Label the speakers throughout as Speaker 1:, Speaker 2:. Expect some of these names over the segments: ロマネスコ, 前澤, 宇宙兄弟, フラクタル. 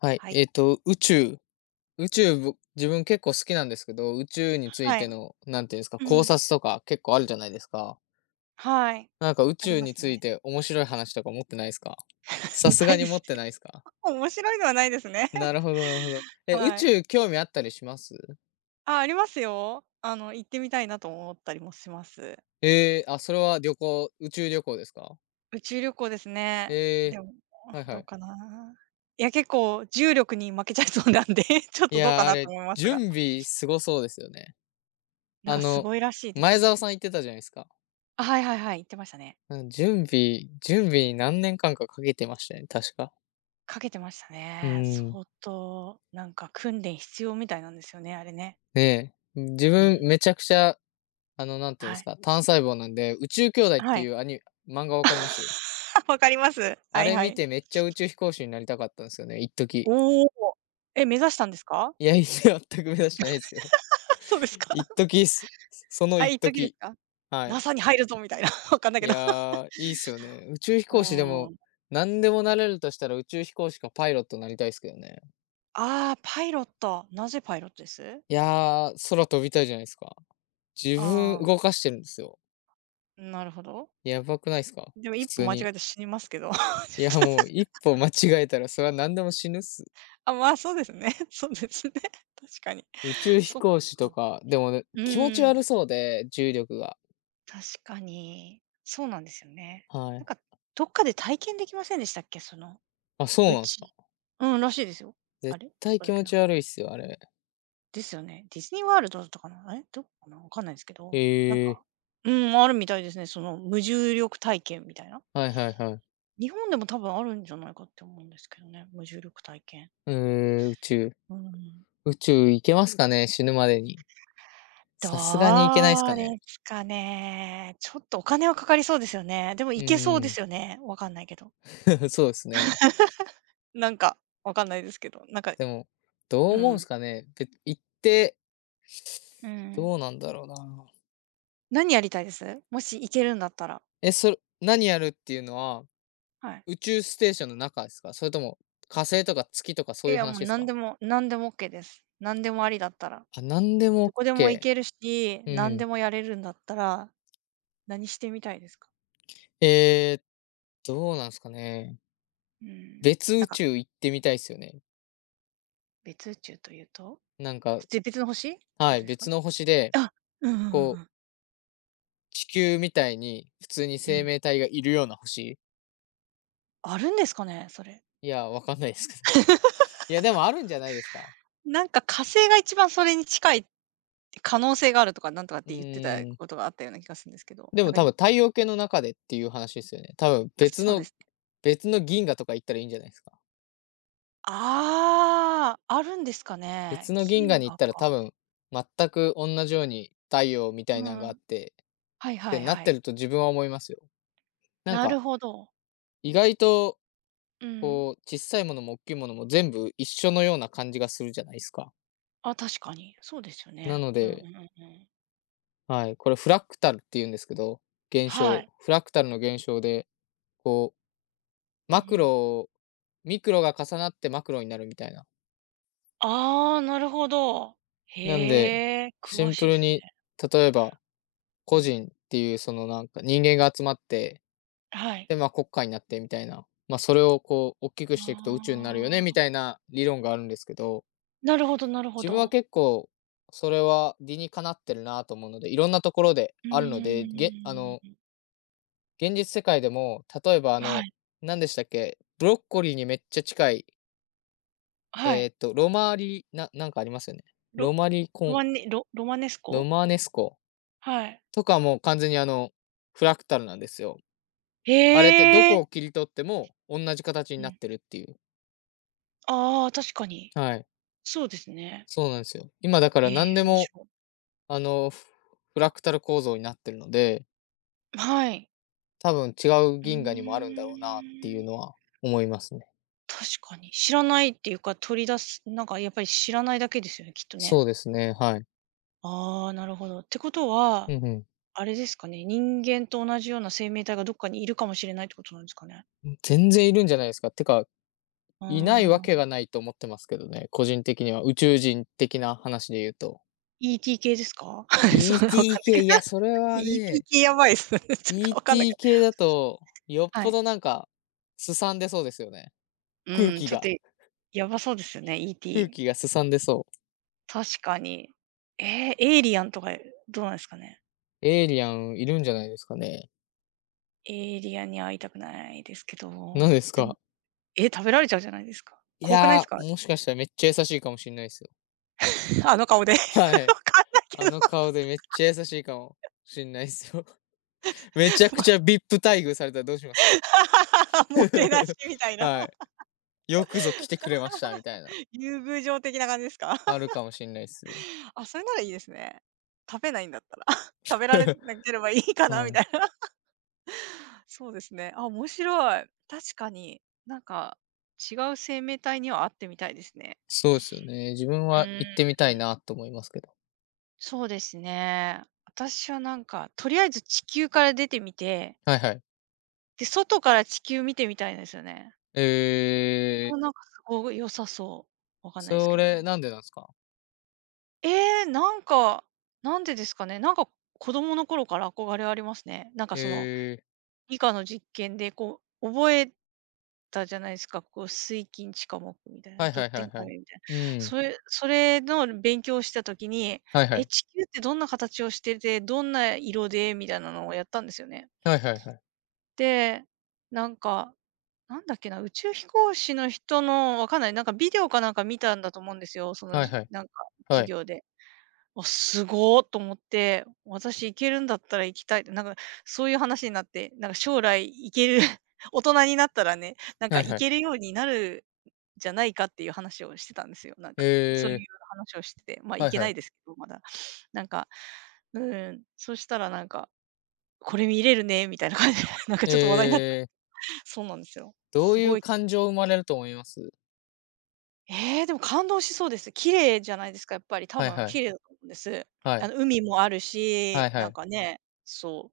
Speaker 1: はい、
Speaker 2: はい。
Speaker 1: 宇宙、自分結構好きなんですけど、宇宙につい
Speaker 2: は
Speaker 1: て
Speaker 2: い。
Speaker 1: の、なんていうんですか、
Speaker 2: う
Speaker 1: 考
Speaker 2: ん。
Speaker 1: 察とか結構あるじゃないですか。
Speaker 2: はい。
Speaker 1: なんか宇
Speaker 2: あり
Speaker 1: 宙
Speaker 2: ま
Speaker 1: に
Speaker 2: す
Speaker 1: つ
Speaker 2: ね。
Speaker 1: いて面白い話とか持ってないですか？さ す
Speaker 2: な
Speaker 1: が
Speaker 2: い
Speaker 1: に
Speaker 2: で
Speaker 1: 持っ
Speaker 2: す
Speaker 1: て
Speaker 2: ね。
Speaker 1: ないですか？
Speaker 2: 面白いのはないですね。
Speaker 1: な るほどなるほど。え、宇
Speaker 2: はい。
Speaker 1: 宙興味あったりします？
Speaker 2: あ、ありますよ。行ってみたいなと思ったりもします。
Speaker 1: あ、それは宇宙旅行ですか？
Speaker 2: 宇宙旅行ですね。で
Speaker 1: え
Speaker 2: も、
Speaker 1: ーはいは
Speaker 2: どう
Speaker 1: い。
Speaker 2: かな。いや、結構重力に負けちゃいそうなんで ちょっ
Speaker 1: い
Speaker 2: とどう
Speaker 1: や
Speaker 2: か
Speaker 1: ー、あ
Speaker 2: なと
Speaker 1: れ、
Speaker 2: 思いますが。
Speaker 1: 準備すごそうですよね。
Speaker 2: なん
Speaker 1: あ
Speaker 2: かす
Speaker 1: の、
Speaker 2: ごいらしいです
Speaker 1: 前
Speaker 2: ね。
Speaker 1: 澤さん言ってたじゃないですか。
Speaker 2: あ、はいはいはい、言ってましたね。
Speaker 1: うん、準備に何年間かかけてましたね、確か。
Speaker 2: かけてました
Speaker 1: うー
Speaker 2: ね。
Speaker 1: ん、
Speaker 2: 相当なんか訓練必要みたいなんですよね、あれね。
Speaker 1: ねえ、自
Speaker 2: う
Speaker 1: 分
Speaker 2: ん。
Speaker 1: めちゃくちゃ、なんていうん
Speaker 2: は
Speaker 1: です
Speaker 2: い。
Speaker 1: か、単細胞なんで、宇宙兄弟っ
Speaker 2: は
Speaker 1: てい
Speaker 2: い。
Speaker 1: う漫画わかります？
Speaker 2: わかります。
Speaker 1: あ
Speaker 2: はい
Speaker 1: れ
Speaker 2: は
Speaker 1: 見
Speaker 2: い。
Speaker 1: てめっちゃ宇宙飛行士になりたかったんですよね、一時。
Speaker 2: おお。え、目指したんですか？
Speaker 1: いや、全く目指してないですよ。
Speaker 2: そうです か。
Speaker 1: 一 時っす。その
Speaker 2: あ、
Speaker 1: 一
Speaker 2: 一時です
Speaker 1: 時。
Speaker 2: か
Speaker 1: はい。
Speaker 2: ？NASA に入るぞみたいな、わかんないけ
Speaker 1: い
Speaker 2: ど。
Speaker 1: や、いいっすよね。宇宙飛
Speaker 2: う
Speaker 1: 行士で
Speaker 2: ー
Speaker 1: も、
Speaker 2: ん。
Speaker 1: なんでもなれるとしたら宇宙飛行士かパイロットなりたいっすけどね。
Speaker 2: ああ、パイロット。なぜパイロットです？
Speaker 1: いや、空飛びたいじゃないすか。自分
Speaker 2: ああ
Speaker 1: 動かしてるんですよ。
Speaker 2: ー、なるほど。
Speaker 1: やばくないすか？
Speaker 2: でも一
Speaker 1: 普
Speaker 2: 歩
Speaker 1: 通
Speaker 2: 間違
Speaker 1: に。
Speaker 2: えて死にますけど。ちょっ
Speaker 1: いや、
Speaker 2: と、
Speaker 1: もう一歩間違えたら、それは何でも死ぬっす。
Speaker 2: あ、まあ、そうですね。そうですね。確かに。
Speaker 1: 宇宙飛
Speaker 2: そっ
Speaker 1: 行士と
Speaker 2: か。
Speaker 1: か、でもね、
Speaker 2: う
Speaker 1: 気持ち
Speaker 2: ーん、
Speaker 1: 悪そうで、重力が。
Speaker 2: 確かに。そうなんですよね。
Speaker 1: は
Speaker 2: なん
Speaker 1: い。
Speaker 2: か、どっかで体験できませんでしたっけ？
Speaker 1: あ、そう
Speaker 2: う
Speaker 1: なんですか。
Speaker 2: ちうん、らしいですよ。あ
Speaker 1: 絶
Speaker 2: れ？ど
Speaker 1: 対
Speaker 2: こだ
Speaker 1: 気
Speaker 2: っ
Speaker 1: 持
Speaker 2: けな。
Speaker 1: ち悪いっすよ、あれ。
Speaker 2: ですよね。ディズニーワールドだったかな？え、どこかな？わかんないんすけど、なん
Speaker 1: へえ。
Speaker 2: か、うん、あるみたいですね。その無重力体験みたいな。
Speaker 1: はいはいはい。
Speaker 2: 日本でも多分あるんじゃないかって思うんですけどね、無重力体験。
Speaker 1: 宇宙。
Speaker 2: うーん。
Speaker 1: 宇宙行けますかね、死ぬまでに。さすが
Speaker 2: ど
Speaker 1: に行けないっすか
Speaker 2: う
Speaker 1: ね。
Speaker 2: ですかね。ちょっとお金はかかりそうですよね。でも
Speaker 1: う
Speaker 2: 行けそうで
Speaker 1: ー
Speaker 2: す
Speaker 1: ん。
Speaker 2: よね、わかんないけど。
Speaker 1: そうですね。
Speaker 2: なんか、わかんないですけど、なんか、
Speaker 1: でも、どう
Speaker 2: う
Speaker 1: 思うん
Speaker 2: ん。
Speaker 1: すかね。行って、
Speaker 2: うん。
Speaker 1: どうなんだろうな。
Speaker 2: 何やりたいです？もし行けるんだったら。
Speaker 1: え、それ何やるっていうのは、
Speaker 2: はい。
Speaker 1: 宇宙ステーションの中ですか？それとも火星とか月とかそ
Speaker 2: い
Speaker 1: ういう
Speaker 2: や、も
Speaker 1: 話
Speaker 2: う
Speaker 1: です
Speaker 2: 何
Speaker 1: か？
Speaker 2: でも何でも OK です。何でもありだったら。
Speaker 1: あ、なんでも
Speaker 2: どこでも行けるし、
Speaker 1: OK ー。うん
Speaker 2: 何
Speaker 1: うん。
Speaker 2: でもやれるんだったら、何してみたいですか？
Speaker 1: えーどうなんですかね。
Speaker 2: うーん。
Speaker 1: 別
Speaker 2: なん
Speaker 1: 宇
Speaker 2: か、
Speaker 1: 宙行ってみたいですよね。
Speaker 2: 別宇宙というと？
Speaker 1: なんか
Speaker 2: 別の星ってこ
Speaker 1: は
Speaker 2: と
Speaker 1: い、
Speaker 2: ですか
Speaker 1: 別
Speaker 2: ね？
Speaker 1: の星で、
Speaker 2: あ、うんうんうんう
Speaker 1: こう、
Speaker 2: ん。
Speaker 1: 地球みたいに普通に
Speaker 2: う
Speaker 1: 生
Speaker 2: ん。
Speaker 1: 命体がいるような星？
Speaker 2: あるんですかね、それ。
Speaker 1: いや、わかんないですけど。いや、でもあるんじゃないですか？
Speaker 2: なんか火星が一番それに近い可能性があるとかなんとかっ
Speaker 1: う
Speaker 2: て言ってた
Speaker 1: ーん。
Speaker 2: ことがあったような気がするんですけど、
Speaker 1: で
Speaker 2: な
Speaker 1: も
Speaker 2: んか
Speaker 1: 多分
Speaker 2: に、
Speaker 1: 太陽系の中でっていう話ですよね。多分
Speaker 2: あ、
Speaker 1: 別
Speaker 2: そうで
Speaker 1: の
Speaker 2: すね。
Speaker 1: 別の銀河とか行ったらいいんじゃないですか？
Speaker 2: ああ、あるんですかね。
Speaker 1: 別の銀河
Speaker 2: 銀
Speaker 1: に行っ
Speaker 2: 河
Speaker 1: たら多
Speaker 2: か。
Speaker 1: 分、全く同じように太陽みた
Speaker 2: う
Speaker 1: いなのがあっ
Speaker 2: ん。
Speaker 1: て、
Speaker 2: はい
Speaker 1: っ
Speaker 2: は
Speaker 1: て
Speaker 2: い
Speaker 1: なっ
Speaker 2: は
Speaker 1: て
Speaker 2: い。
Speaker 1: ると自分は思いますよ。なん
Speaker 2: なる
Speaker 1: か、
Speaker 2: ほど。
Speaker 1: 意外と、
Speaker 2: うん。
Speaker 1: こう、小さいものも大きいものも全部一緒のような感じがするじゃないですか。
Speaker 2: あ、確かに。そうですよ
Speaker 1: な
Speaker 2: ね。
Speaker 1: の
Speaker 2: うんうんう
Speaker 1: で、
Speaker 2: んうん。
Speaker 1: はい、これフラクタルっていうんですけど、現
Speaker 2: は
Speaker 1: 象、
Speaker 2: い。
Speaker 1: フラクタルの現象で、こう、
Speaker 2: うんう
Speaker 1: マク
Speaker 2: ん。
Speaker 1: ロミクロが重なってマクロになるみたいな。
Speaker 2: ああ、なるほど。
Speaker 1: なんで、
Speaker 2: へえ、
Speaker 1: シ
Speaker 2: 詳
Speaker 1: ン
Speaker 2: しい
Speaker 1: プ
Speaker 2: で
Speaker 1: ル
Speaker 2: すね。
Speaker 1: に、例えば、
Speaker 2: う
Speaker 1: 個
Speaker 2: ん。
Speaker 1: 人っていうそのなんか人間が集まって
Speaker 2: はい。
Speaker 1: で、まあ、国家になってみたいな、まあ、それをこう大きくしていくと宇宙になるよね
Speaker 2: あ
Speaker 1: み
Speaker 2: あ、
Speaker 1: たいな理論があるんですけど、
Speaker 2: なるほどなるほ
Speaker 1: 自分は
Speaker 2: ど。
Speaker 1: 結構それは理にかなってるなと思うので、いろんなところで
Speaker 2: う
Speaker 1: あるので、
Speaker 2: ーん。
Speaker 1: 現実世界でも、例えば
Speaker 2: はい、
Speaker 1: 何でしたっけ、ブロッコリーにめっちゃ近い、
Speaker 2: はい。
Speaker 1: ロマーリななんかありますよね。ロ
Speaker 2: ロ
Speaker 1: マリコン
Speaker 2: ロマネス
Speaker 1: ロ
Speaker 2: コ？
Speaker 1: マネスコ
Speaker 2: はい。
Speaker 1: とかも完全にフラクタルなんですよ。あれってど
Speaker 2: へえ。
Speaker 1: こを切り取っても同じ形に
Speaker 2: う
Speaker 1: なっ
Speaker 2: ん。
Speaker 1: てるっていう。
Speaker 2: ああ、確かに。
Speaker 1: はい。
Speaker 2: そうですね。
Speaker 1: そうなんですよ。今だか
Speaker 2: へ
Speaker 1: ら何
Speaker 2: え、
Speaker 1: で
Speaker 2: 面
Speaker 1: も、
Speaker 2: 白い。
Speaker 1: あの、フフラクタル構造になってるので、
Speaker 2: はい。
Speaker 1: 多分違う
Speaker 2: う
Speaker 1: 銀河にもあるん
Speaker 2: ー
Speaker 1: だろうなっていうの
Speaker 2: ん。
Speaker 1: は思いますね。
Speaker 2: 確かに。知らないっていうか、取り出すなんかやっぱり知らないだけですよね、きっとね。
Speaker 1: そうですね、はい。
Speaker 2: ああ、なるほど。ってことは
Speaker 1: うんう
Speaker 2: あれですかね、人間と同じような生命体がどっかにいるかもしれないってことなんですかね。
Speaker 1: ん。全然いるんじゃないですか。てか、
Speaker 2: うー
Speaker 1: いないわけが
Speaker 2: ん。
Speaker 1: ないと思ってますけどね、個人的には、宇宙人的な話で言うと。
Speaker 2: ET 系ですか？そんなわかん
Speaker 1: ET
Speaker 2: ないけ
Speaker 1: 系、
Speaker 2: ど。
Speaker 1: いや、それは
Speaker 2: ET
Speaker 1: ね、
Speaker 2: 系やばいっすね。ちょっとわかんないけ
Speaker 1: ET
Speaker 2: ど。
Speaker 1: 系だと、よっ
Speaker 2: は
Speaker 1: ぽ
Speaker 2: い。
Speaker 1: どなんか、すさんでそうですよね。空
Speaker 2: うん、
Speaker 1: 気
Speaker 2: ちょっと
Speaker 1: が
Speaker 2: やばそうですよね、
Speaker 1: 空
Speaker 2: ET。
Speaker 1: 気がすさんでそう。
Speaker 2: 確かに。えーエイリアンとかどうなんですかね。
Speaker 1: エイリアンいるんじゃないですかね。
Speaker 2: エイリアンに会いたくないですけど、
Speaker 1: 何です
Speaker 2: でも、
Speaker 1: か？
Speaker 2: えー、食べられちゃうじゃないですか。
Speaker 1: い
Speaker 2: 怖くないです
Speaker 1: や
Speaker 2: か？
Speaker 1: ー、もしかしたらめっちゃ優しいかもしんないですよ。
Speaker 2: あの顔で。わ
Speaker 1: はい。
Speaker 2: かんないけ
Speaker 1: あ
Speaker 2: ど。
Speaker 1: の顔でめっちゃ優しいかもしんないですよ。めちゃくちゃビップ待遇されたらどうします？
Speaker 2: もてなしみ たいな。
Speaker 1: は い。よくぞ来てくれましたみたいな、
Speaker 2: 優遇状的な感じですか？
Speaker 1: あるかもしんないですよ。
Speaker 2: あ、それならいいですね。食べないんだったら。食べられ なければいいかな
Speaker 1: は
Speaker 2: み
Speaker 1: い。
Speaker 2: たいな。そうですね。あ、面白い。確かに、なんか、違う生命体には会ってみたいですね。
Speaker 1: そうですよね。自分
Speaker 2: う
Speaker 1: は
Speaker 2: ー
Speaker 1: 行ってみ
Speaker 2: ん、
Speaker 1: たいなと思いますけど。
Speaker 2: そうですね。私はなんか、とりあえず地球から出てみて、
Speaker 1: はいはい。
Speaker 2: で、外から地球見てみたいんですよね。
Speaker 1: え
Speaker 2: も
Speaker 1: ー
Speaker 2: うなんかすごい良さそう。わかんないです
Speaker 1: そ
Speaker 2: けど。
Speaker 1: れなんでなんですか？
Speaker 2: えー、なんか、なんでですかね。なんか子供の頃から憧れありますね。なんかその
Speaker 1: えー、
Speaker 2: 理科の実験でこう覚えたじゃないですか、こう水金地科木みたいな、
Speaker 1: はい
Speaker 2: ドッ
Speaker 1: はい
Speaker 2: テ
Speaker 1: はい
Speaker 2: ン
Speaker 1: は
Speaker 2: カ
Speaker 1: い。
Speaker 2: レーみたいな。
Speaker 1: うん、
Speaker 2: それそれの勉強をした時に、
Speaker 1: はいは
Speaker 2: え、
Speaker 1: い。
Speaker 2: 地球ってどんな形をしてて、どんな色でみたいなのをやったんですよね。
Speaker 1: はいはいはい。
Speaker 2: で、なんか、なんだっけな、宇宙飛行士の人のわかんない、なんかビデオかなんか見たんだと思うんですよ、その
Speaker 1: はい
Speaker 2: じ
Speaker 1: はい。
Speaker 2: なんか授
Speaker 1: はい。
Speaker 2: 業で。あ、すごーと思って、私行けるんだったら行きたいって、なんかそういう話になって、なんか将来行ける、 大人になったらね、なんか
Speaker 1: はい
Speaker 2: 行
Speaker 1: はい。
Speaker 2: けるようになるじゃないかっていう話をしてたんですよ。なん
Speaker 1: へ
Speaker 2: か、そうい
Speaker 1: え
Speaker 2: う
Speaker 1: ー、
Speaker 2: 話をしてて、ま、
Speaker 1: は
Speaker 2: 行
Speaker 1: い
Speaker 2: け
Speaker 1: はいはいは
Speaker 2: な
Speaker 1: いは
Speaker 2: いで
Speaker 1: い。
Speaker 2: すけど、まだ。なんか、うん、そしたらなんか、これ見れるねみたいな感じで、なんかちょっと話題になった。
Speaker 1: えー
Speaker 2: そうなんですよ。
Speaker 1: どう
Speaker 2: す
Speaker 1: い
Speaker 2: ご
Speaker 1: う
Speaker 2: い、
Speaker 1: 感情生まれると思います？
Speaker 2: ええ、でも感動しそうです。綺麗じゃないですか、やっぱり。多
Speaker 1: はい
Speaker 2: 分
Speaker 1: はい。
Speaker 2: 綺麗だと思うんです。
Speaker 1: は
Speaker 2: あ
Speaker 1: い。
Speaker 2: の、海もある
Speaker 1: は
Speaker 2: し、
Speaker 1: いは
Speaker 2: なんか
Speaker 1: い。
Speaker 2: ね、そう、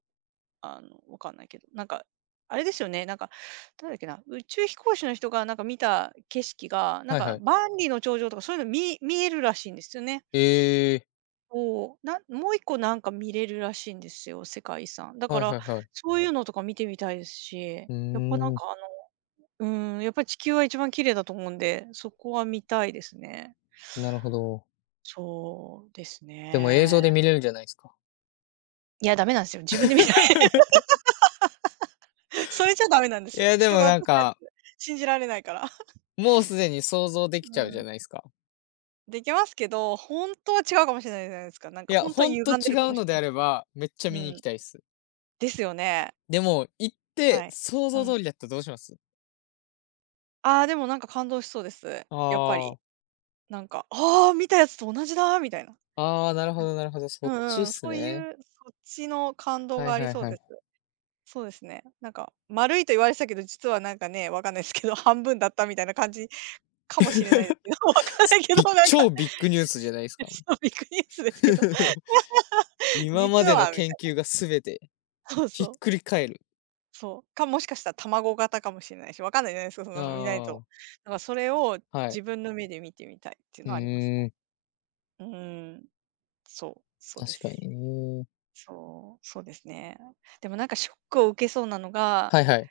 Speaker 2: あの、わかんないけど、なんか、あれですよね、なんか、誰だっけな、宇宙飛行士の人がなんか見た景色が、なん
Speaker 1: はい
Speaker 2: か
Speaker 1: はい。
Speaker 2: 万里の長城とかそういうの見えるらしいんですよね。
Speaker 1: ええー、
Speaker 2: そう、な、もう一個なんか見れるらしいんですよ、世界遺産。だか
Speaker 1: はい
Speaker 2: ら、
Speaker 1: はいはい。
Speaker 2: そういうのとか見てみたいですし、
Speaker 1: うー
Speaker 2: やっぱなん
Speaker 1: ん、
Speaker 2: かあの、うん、やっぱり地球は一番綺麗だと思うんで、そこは見たいですね。
Speaker 1: なるほど。
Speaker 2: そうです
Speaker 1: でも映像
Speaker 2: ね。
Speaker 1: で見 れるじゃないですか。
Speaker 2: いや、ダメなんですよ。自分で見ない。それじゃダメなんです
Speaker 1: い
Speaker 2: よ。
Speaker 1: や、で
Speaker 2: 人
Speaker 1: も
Speaker 2: が落
Speaker 1: なん
Speaker 2: としたや
Speaker 1: か、
Speaker 2: つ、信じられないから。
Speaker 1: もうすでに想像できち
Speaker 2: う
Speaker 1: ゃうじゃ
Speaker 2: ん。
Speaker 1: ないですか。
Speaker 2: できますけど、本当は違うかもしれないじゃないですか。なん
Speaker 1: い
Speaker 2: か
Speaker 1: や、
Speaker 2: 本当は
Speaker 1: ほん
Speaker 2: 歪
Speaker 1: と
Speaker 2: んで
Speaker 1: 違
Speaker 2: るか
Speaker 1: う
Speaker 2: もし
Speaker 1: ので
Speaker 2: れない
Speaker 1: あ
Speaker 2: し。
Speaker 1: れば、めっちゃ
Speaker 2: う
Speaker 1: 見に行き
Speaker 2: ん。
Speaker 1: たいっす。
Speaker 2: ですよね。
Speaker 1: でも、行って
Speaker 2: はい。
Speaker 1: 想
Speaker 2: う
Speaker 1: 像
Speaker 2: ん。
Speaker 1: 通りだったらどうします？
Speaker 2: ああ、でもなんか感動しそうです。
Speaker 1: あ
Speaker 2: やっぱり。
Speaker 1: あ、
Speaker 2: なんか、ああ、見たやつと同じだみたいな。
Speaker 1: ああ、なるほどな るほど、そ
Speaker 2: う
Speaker 1: っち
Speaker 2: ん
Speaker 1: っ
Speaker 2: うん、
Speaker 1: す
Speaker 2: そう
Speaker 1: ね。
Speaker 2: いう、そっちの感動
Speaker 1: は
Speaker 2: が
Speaker 1: い
Speaker 2: あり
Speaker 1: はい
Speaker 2: そう
Speaker 1: は
Speaker 2: です。
Speaker 1: い。
Speaker 2: そうですね。なんか丸いと言われてたけど、実はなんかね、わかんないですけど、半分だったみたいな感じかもしれないで すけど、わかんないけど、なんか、
Speaker 1: 超ビッグニュースじゃないですか。
Speaker 2: そう、ビッグニュースですけど、
Speaker 1: 今
Speaker 2: 実
Speaker 1: までの
Speaker 2: はみ
Speaker 1: 研
Speaker 2: たい
Speaker 1: 究がすべて
Speaker 2: な。そう
Speaker 1: ひ
Speaker 2: そ
Speaker 1: っ
Speaker 2: う。
Speaker 1: くり返る。
Speaker 2: そう。か、もしかしたら卵型かもしれないし、わかんないじゃないですか、そん
Speaker 1: あ
Speaker 2: なの見ないと。
Speaker 1: あ、
Speaker 2: だからそれを
Speaker 1: はい。
Speaker 2: 自分の目で見てみたいっていう
Speaker 1: う
Speaker 2: のはありますね。
Speaker 1: ーん、
Speaker 2: うーん、そう、そうで
Speaker 1: 確か
Speaker 2: す。
Speaker 1: にね。
Speaker 2: そう、そうですね。でもなんかショックを受けそうなのが、
Speaker 1: はいはい。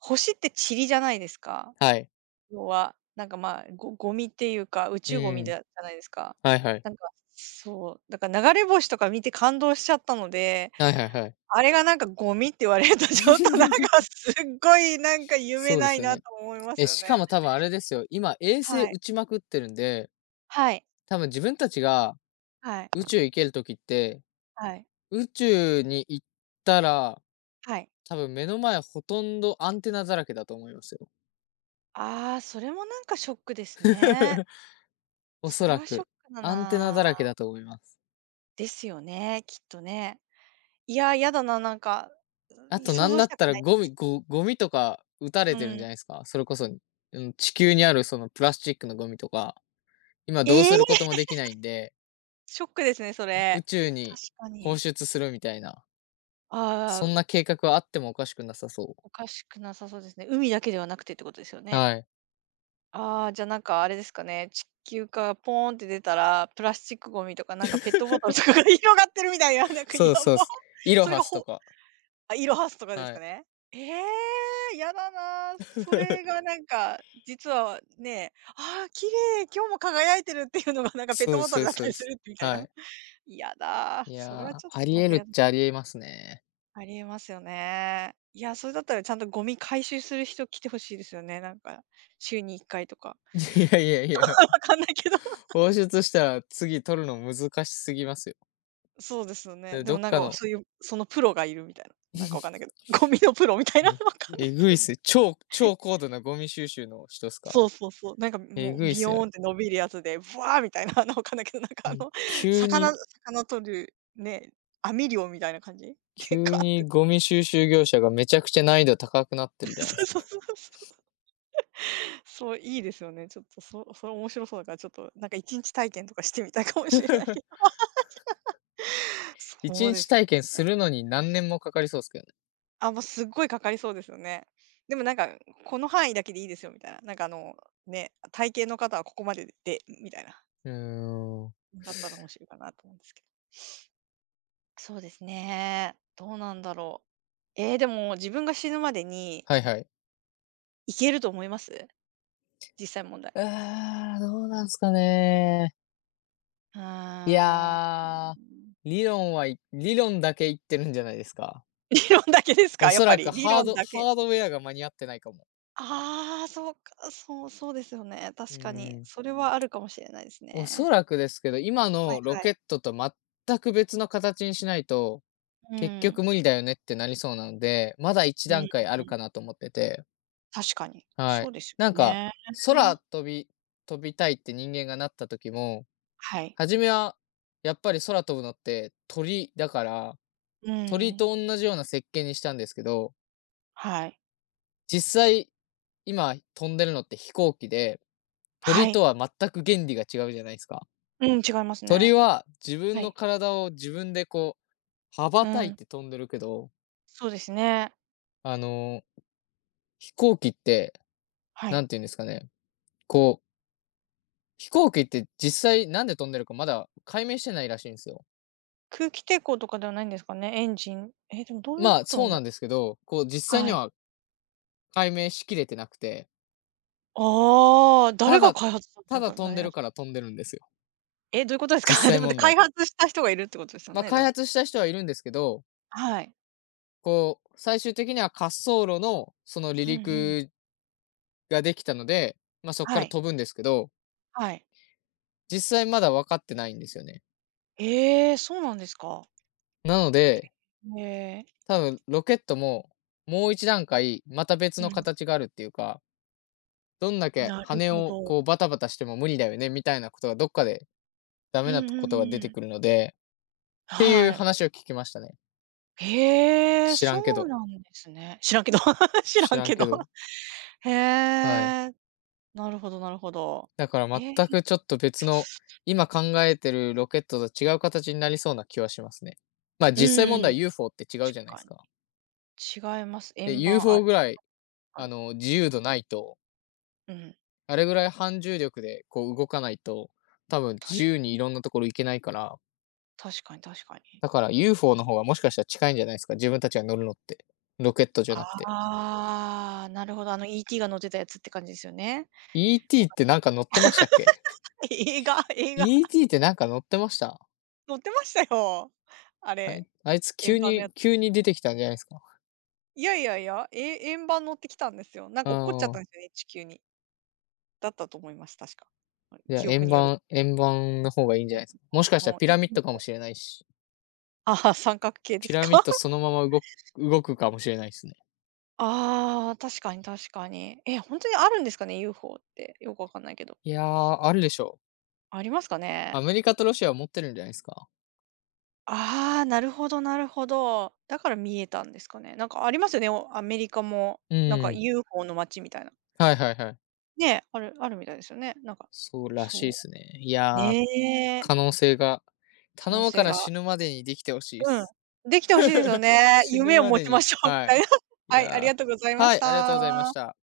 Speaker 2: 星って塵じゃないですか。
Speaker 1: はい。
Speaker 2: 要は、なんか、まあ、ゴミっていうか、宇
Speaker 1: う
Speaker 2: 宙ゴミ
Speaker 1: ーん、
Speaker 2: だじゃないですか。
Speaker 1: はいはい。
Speaker 2: なんか、そう、だから流れ星とか見て感動しちゃったので、
Speaker 1: はいはいはい。
Speaker 2: あれがなんかゴミって言われると ちょっとなんか すっごいなんか夢
Speaker 1: そうで
Speaker 2: ない
Speaker 1: すよ
Speaker 2: な
Speaker 1: ね。
Speaker 2: と思います
Speaker 1: え、
Speaker 2: よ
Speaker 1: しか
Speaker 2: ね。
Speaker 1: も多分あれですよ、今衛星
Speaker 2: はい。
Speaker 1: 打ちまくってるんで、
Speaker 2: はい。
Speaker 1: 多分自分たちが
Speaker 2: はい。
Speaker 1: 宇宙行けるときって、
Speaker 2: はい。
Speaker 1: 宇宙に行ったら、
Speaker 2: はい。
Speaker 1: 多分目の前ほとんどアンテナだらけだと思いますよ。
Speaker 2: ああ、それもなんかショックですね。
Speaker 1: お
Speaker 2: そ
Speaker 1: そ
Speaker 2: れ
Speaker 1: ら
Speaker 2: はショッ
Speaker 1: く、
Speaker 2: クだ
Speaker 1: アンテナ
Speaker 2: な。
Speaker 1: だらけだと思います。
Speaker 2: ですよね、きっとね。いや、やだな、
Speaker 1: あとな
Speaker 2: 想
Speaker 1: ん
Speaker 2: 像
Speaker 1: だ
Speaker 2: し
Speaker 1: っ
Speaker 2: たく
Speaker 1: たら
Speaker 2: ない。
Speaker 1: ゴミとか撃た
Speaker 2: う
Speaker 1: れてるんじゃ
Speaker 2: ん。
Speaker 1: ないですか？それこそ、うん、地球にあるそのプラスチックのゴミとか、今どう
Speaker 2: え
Speaker 1: す
Speaker 2: え！
Speaker 1: ることもできないんで、
Speaker 2: ショックですね、それ。
Speaker 1: 宇宙に
Speaker 2: 確か
Speaker 1: 放
Speaker 2: に。
Speaker 1: 出するみたいな、
Speaker 2: あ
Speaker 1: そ
Speaker 2: あ、
Speaker 1: んな計画はあってもおかしくなさそう。
Speaker 2: おかしくなさそうですね。海だけではなくてってことですよね。
Speaker 1: はい。
Speaker 2: ああ、じゃ、なんかあれですかね、地球からポーンって出たら、プラスチックゴミとか、なんかペットボトルと かが 広がってるみたいな、なんかや
Speaker 1: そうそうで
Speaker 2: ば。
Speaker 1: す。イロ
Speaker 2: それ
Speaker 1: ハ
Speaker 2: が
Speaker 1: スと
Speaker 2: ほ
Speaker 1: か、
Speaker 2: あ、イロハスとかです
Speaker 1: は
Speaker 2: か
Speaker 1: い。
Speaker 2: ね？ええー、やだなあ。それが なんか、実はね、ああ、綺麗、今日も輝いてるっていうのがなんかペッ
Speaker 1: そう
Speaker 2: ト
Speaker 1: で
Speaker 2: ボ
Speaker 1: す
Speaker 2: ト
Speaker 1: そう
Speaker 2: ル
Speaker 1: で
Speaker 2: だっ
Speaker 1: すそ
Speaker 2: た
Speaker 1: うで
Speaker 2: りす
Speaker 1: す。
Speaker 2: るみたい
Speaker 1: は
Speaker 2: な。
Speaker 1: い。
Speaker 2: やだあ、
Speaker 1: い
Speaker 2: それ
Speaker 1: や
Speaker 2: は
Speaker 1: ー、
Speaker 2: ちょっ
Speaker 1: あ
Speaker 2: と
Speaker 1: り
Speaker 2: なん
Speaker 1: え
Speaker 2: か
Speaker 1: るっ
Speaker 2: やだ
Speaker 1: ちゃありえますね。
Speaker 2: ありえますよね。いや、それだったらちゃんとゴミ回収する人来てほしいですよね。なんか、週に1回とか。
Speaker 1: いやいやいや、
Speaker 2: わかんないけど。
Speaker 1: 放出したら次取るの難しすぎますよ。
Speaker 2: そうですよね。
Speaker 1: で、
Speaker 2: で
Speaker 1: ど
Speaker 2: も
Speaker 1: っ
Speaker 2: なん
Speaker 1: か
Speaker 2: か、
Speaker 1: の
Speaker 2: そういう、そのプロがいるみたいな。なんかわかんないけど、ゴミのプロみたいな、わ
Speaker 1: ね、
Speaker 2: かんない。
Speaker 1: えぐいっ すね。超高度なゴミ収集の人っすか？
Speaker 2: そうそうそう。なんか
Speaker 1: え
Speaker 2: もう
Speaker 1: ぐいっ
Speaker 2: ビ
Speaker 1: す
Speaker 2: ヨ
Speaker 1: ね。
Speaker 2: ーンって伸びるやつで、ブワーみたいな、なんかわかんないけど、
Speaker 1: 急
Speaker 2: 魚
Speaker 1: に、
Speaker 2: 魚取る、ね、網漁みたいな感じ？で
Speaker 1: 急
Speaker 2: かって。
Speaker 1: にゴミ収集業者がめちゃくちゃ難易度高くなって るじゃないで
Speaker 2: そう
Speaker 1: す
Speaker 2: そう
Speaker 1: か。
Speaker 2: そうそう。そう、いいですよね。ちょっと、そうそれ面白そうだから、ちょっと、なんか1日体験とかしてみたいかもしれない。
Speaker 1: 一
Speaker 2: そうで
Speaker 1: 日
Speaker 2: すね。
Speaker 1: 体験するのに何年もかかりそうっすけどね。
Speaker 2: あ、もうすっごいかかりそうですよね。でもなんか、この範囲だけでいいですよみたいな。ね、体型の方はここまでで、みたいな。
Speaker 1: うーん。
Speaker 2: だったら面白いかなと思うんですけど。そうですね。どうなんだろう。でも自分が死ぬまでに
Speaker 1: はいはい。
Speaker 2: いけると思います実際問題。
Speaker 1: あー、どうなんすかね。
Speaker 2: うー
Speaker 1: い
Speaker 2: ん。
Speaker 1: やー、はい、理論だけ言ってるんじゃないですか。
Speaker 2: 理論だけです
Speaker 1: お
Speaker 2: かやっ
Speaker 1: そ
Speaker 2: ぱ
Speaker 1: ら
Speaker 2: り。
Speaker 1: く
Speaker 2: 理論だけ。
Speaker 1: ハードウェアが間に合ってないかも。
Speaker 2: ああ、そうか、そう、そうですよね。
Speaker 1: う
Speaker 2: 確かに。
Speaker 1: ーん。
Speaker 2: それはあるかもしれないです
Speaker 1: おそ
Speaker 2: ね。
Speaker 1: らくですけど、今
Speaker 2: はい
Speaker 1: のロ
Speaker 2: は
Speaker 1: ケ
Speaker 2: い。
Speaker 1: ットと全く別の形にしないと、
Speaker 2: う
Speaker 1: 結
Speaker 2: ん。
Speaker 1: 局無理だよねってなりそうなので、まだ一
Speaker 2: うん
Speaker 1: 段階あ
Speaker 2: う
Speaker 1: る
Speaker 2: ん、
Speaker 1: かなと思ってて、
Speaker 2: 確かに。
Speaker 1: は
Speaker 2: そう
Speaker 1: い。
Speaker 2: ですよ
Speaker 1: なんか、
Speaker 2: ね。
Speaker 1: 空飛び飛びたいって人間がなった時も、
Speaker 2: はい。
Speaker 1: 初めはやっぱり空飛ぶのって鳥だから、
Speaker 2: う
Speaker 1: 鳥
Speaker 2: ん。
Speaker 1: と同じような設計にしたんですけど、
Speaker 2: はい。
Speaker 1: 実際、今飛んでるのって飛行機で、
Speaker 2: は
Speaker 1: 鳥と
Speaker 2: い。
Speaker 1: は全く原理が違うじゃないですか。
Speaker 2: うん、違いますね。
Speaker 1: 鳥は自分
Speaker 2: は
Speaker 1: の
Speaker 2: い。
Speaker 1: 体を自分でこう、羽ば
Speaker 2: う
Speaker 1: たい
Speaker 2: ん。
Speaker 1: て飛んでるけど、
Speaker 2: そうですね。
Speaker 1: あの、飛行機って、
Speaker 2: は
Speaker 1: な
Speaker 2: い。
Speaker 1: んて言うんですかね、こう、飛行機って実際なんで飛んでるかまだ解明してないらしいんですよ。
Speaker 2: 空気抵抗とかではないんですかね？エンジンえ、でもどういう
Speaker 1: まあ、
Speaker 2: ことな
Speaker 1: そう
Speaker 2: んだ
Speaker 1: な
Speaker 2: ろ
Speaker 1: ん
Speaker 2: う。
Speaker 1: ですけど、こう実際
Speaker 2: は
Speaker 1: に
Speaker 2: い。
Speaker 1: は解明しきれてなくて、
Speaker 2: ああ、
Speaker 1: た
Speaker 2: 誰が
Speaker 1: だ、
Speaker 2: 開発したんて
Speaker 1: た
Speaker 2: す
Speaker 1: だ
Speaker 2: か
Speaker 1: 飛んで
Speaker 2: ね。
Speaker 1: るから飛んでるんですよ、
Speaker 2: え、どういうことですか？
Speaker 1: 実
Speaker 2: で
Speaker 1: 際
Speaker 2: もで、
Speaker 1: 問
Speaker 2: 開
Speaker 1: 題。
Speaker 2: 発した人がいるってことですよ
Speaker 1: まあ、
Speaker 2: ね、で
Speaker 1: 開
Speaker 2: も。
Speaker 1: 発した人はいるんですけど、
Speaker 2: はい。
Speaker 1: こう、最終的には滑走路のその離
Speaker 2: うんうん。
Speaker 1: 陸ができたので、まあ、そこか
Speaker 2: は
Speaker 1: ら
Speaker 2: い。
Speaker 1: 飛ぶんですけど
Speaker 2: はい。
Speaker 1: 実際まだ分かってないんですよね。
Speaker 2: えーそうなんですか。
Speaker 1: なので、
Speaker 2: えー。
Speaker 1: 多分ロケットももう一段階また別
Speaker 2: う
Speaker 1: の
Speaker 2: ん。
Speaker 1: 形があるっていうか、どんだけ
Speaker 2: なる
Speaker 1: 羽
Speaker 2: ほ
Speaker 1: を
Speaker 2: ど。
Speaker 1: こうバタバタしても無理だよねみたいなことがどっかでダメ
Speaker 2: う
Speaker 1: な
Speaker 2: んう
Speaker 1: ことが出
Speaker 2: んう
Speaker 1: て
Speaker 2: ん。
Speaker 1: くるので、ってい
Speaker 2: は
Speaker 1: う
Speaker 2: い。
Speaker 1: 話を聞きましたね。
Speaker 2: へえ、
Speaker 1: 知らんけ
Speaker 2: そう
Speaker 1: ど。
Speaker 2: なんですね。知らんけど 知
Speaker 1: 知
Speaker 2: らん
Speaker 1: らん
Speaker 2: けど。
Speaker 1: けど。
Speaker 2: へ
Speaker 1: はい。
Speaker 2: え、なるほどなるほど。
Speaker 1: だか
Speaker 2: え
Speaker 1: ら全
Speaker 2: ー
Speaker 1: くちょっと別の、今考えてるロケットと違う形になりそうな気はしますね。まあ
Speaker 2: う
Speaker 1: 実際問
Speaker 2: ん、
Speaker 1: 題 UFO って違うじゃ
Speaker 2: 確
Speaker 1: ないで
Speaker 2: か
Speaker 1: す
Speaker 2: に。
Speaker 1: か。
Speaker 2: 違います。
Speaker 1: で、
Speaker 2: 円盤、あ
Speaker 1: UFO
Speaker 2: る、
Speaker 1: ぐらい
Speaker 2: 確か
Speaker 1: あ
Speaker 2: に。
Speaker 1: の自由度ないと
Speaker 2: うん、
Speaker 1: あれぐらい反重力でこう動かないと、多分
Speaker 2: 確
Speaker 1: 自
Speaker 2: か
Speaker 1: 由にいろんなところ行けないから、
Speaker 2: 確かに確かに。
Speaker 1: だから UFO の方がもしかしたら近いんじゃないですか、自分たちが乗るのって。ロケットじゃなくて。
Speaker 2: ああ、なるほど、あの、E.T. が乗ってたやつって感じですよね。わ
Speaker 1: ET っ
Speaker 2: か
Speaker 1: て
Speaker 2: っ
Speaker 1: なんか乗ってましたっけ
Speaker 2: た 映画、
Speaker 1: ?ET ってなんか乗ってました？
Speaker 2: 乗ってましたよ。あれ、
Speaker 1: あいつ急
Speaker 2: 円盤のや
Speaker 1: に、
Speaker 2: つ。
Speaker 1: 急に出てきたんじゃないですか。
Speaker 2: いやいやいや、え円盤乗ってきたんですよ。なん
Speaker 1: う
Speaker 2: か落っこっちゃったん
Speaker 1: ん。
Speaker 2: ですよね、地球に。だったと思います、確か。
Speaker 1: じゃあ
Speaker 2: 記憶による
Speaker 1: 円盤の方がいいんじゃな
Speaker 2: 円
Speaker 1: いですか。もしかした
Speaker 2: 盤
Speaker 1: ら
Speaker 2: の
Speaker 1: ピ
Speaker 2: ユー
Speaker 1: ラミッドか
Speaker 2: フォ
Speaker 1: も
Speaker 2: ー
Speaker 1: しれないし、
Speaker 2: あ あ、三角形で
Speaker 1: ピ
Speaker 2: す
Speaker 1: ラミッ
Speaker 2: か？
Speaker 1: ドそ のまま動くかもしれないですね。
Speaker 2: ああ、確かに確かに。え、本当にあるんですかね、UFO って。よくわかんないけど。
Speaker 1: いやー、あるでしょう。
Speaker 2: ありますかね？
Speaker 1: アメリカとロシアは持ってるんじゃないですか。
Speaker 2: ああ、なるほどなるほど。だから見えたんですかね。なんかありますよね、おアメリカも、
Speaker 1: う
Speaker 2: なんか
Speaker 1: ん。
Speaker 2: UFO の街みたいな。
Speaker 1: はいはいはい。
Speaker 2: ね、あるあるみたいですよね。なんか、
Speaker 1: そうらしいで
Speaker 2: そ
Speaker 1: すね。い
Speaker 2: う、
Speaker 1: やー、
Speaker 2: ねえ、
Speaker 1: 可能性が
Speaker 2: 可
Speaker 1: 頼
Speaker 2: 能
Speaker 1: むか
Speaker 2: 性
Speaker 1: ら
Speaker 2: が
Speaker 1: 死ぬまでにできてほしいで
Speaker 2: うん、
Speaker 1: す。
Speaker 2: できてほしいですよ ね。
Speaker 1: 死ぬ
Speaker 2: 夢を
Speaker 1: ま
Speaker 2: 持
Speaker 1: で
Speaker 2: ちま
Speaker 1: に、
Speaker 2: しょうみ
Speaker 1: は
Speaker 2: たい
Speaker 1: い。
Speaker 2: な。
Speaker 1: い
Speaker 2: はい、ありが
Speaker 1: や
Speaker 2: とうござい
Speaker 1: ー、
Speaker 2: ま
Speaker 1: は
Speaker 2: し
Speaker 1: い、ありがとうございまし
Speaker 2: た。
Speaker 1: た。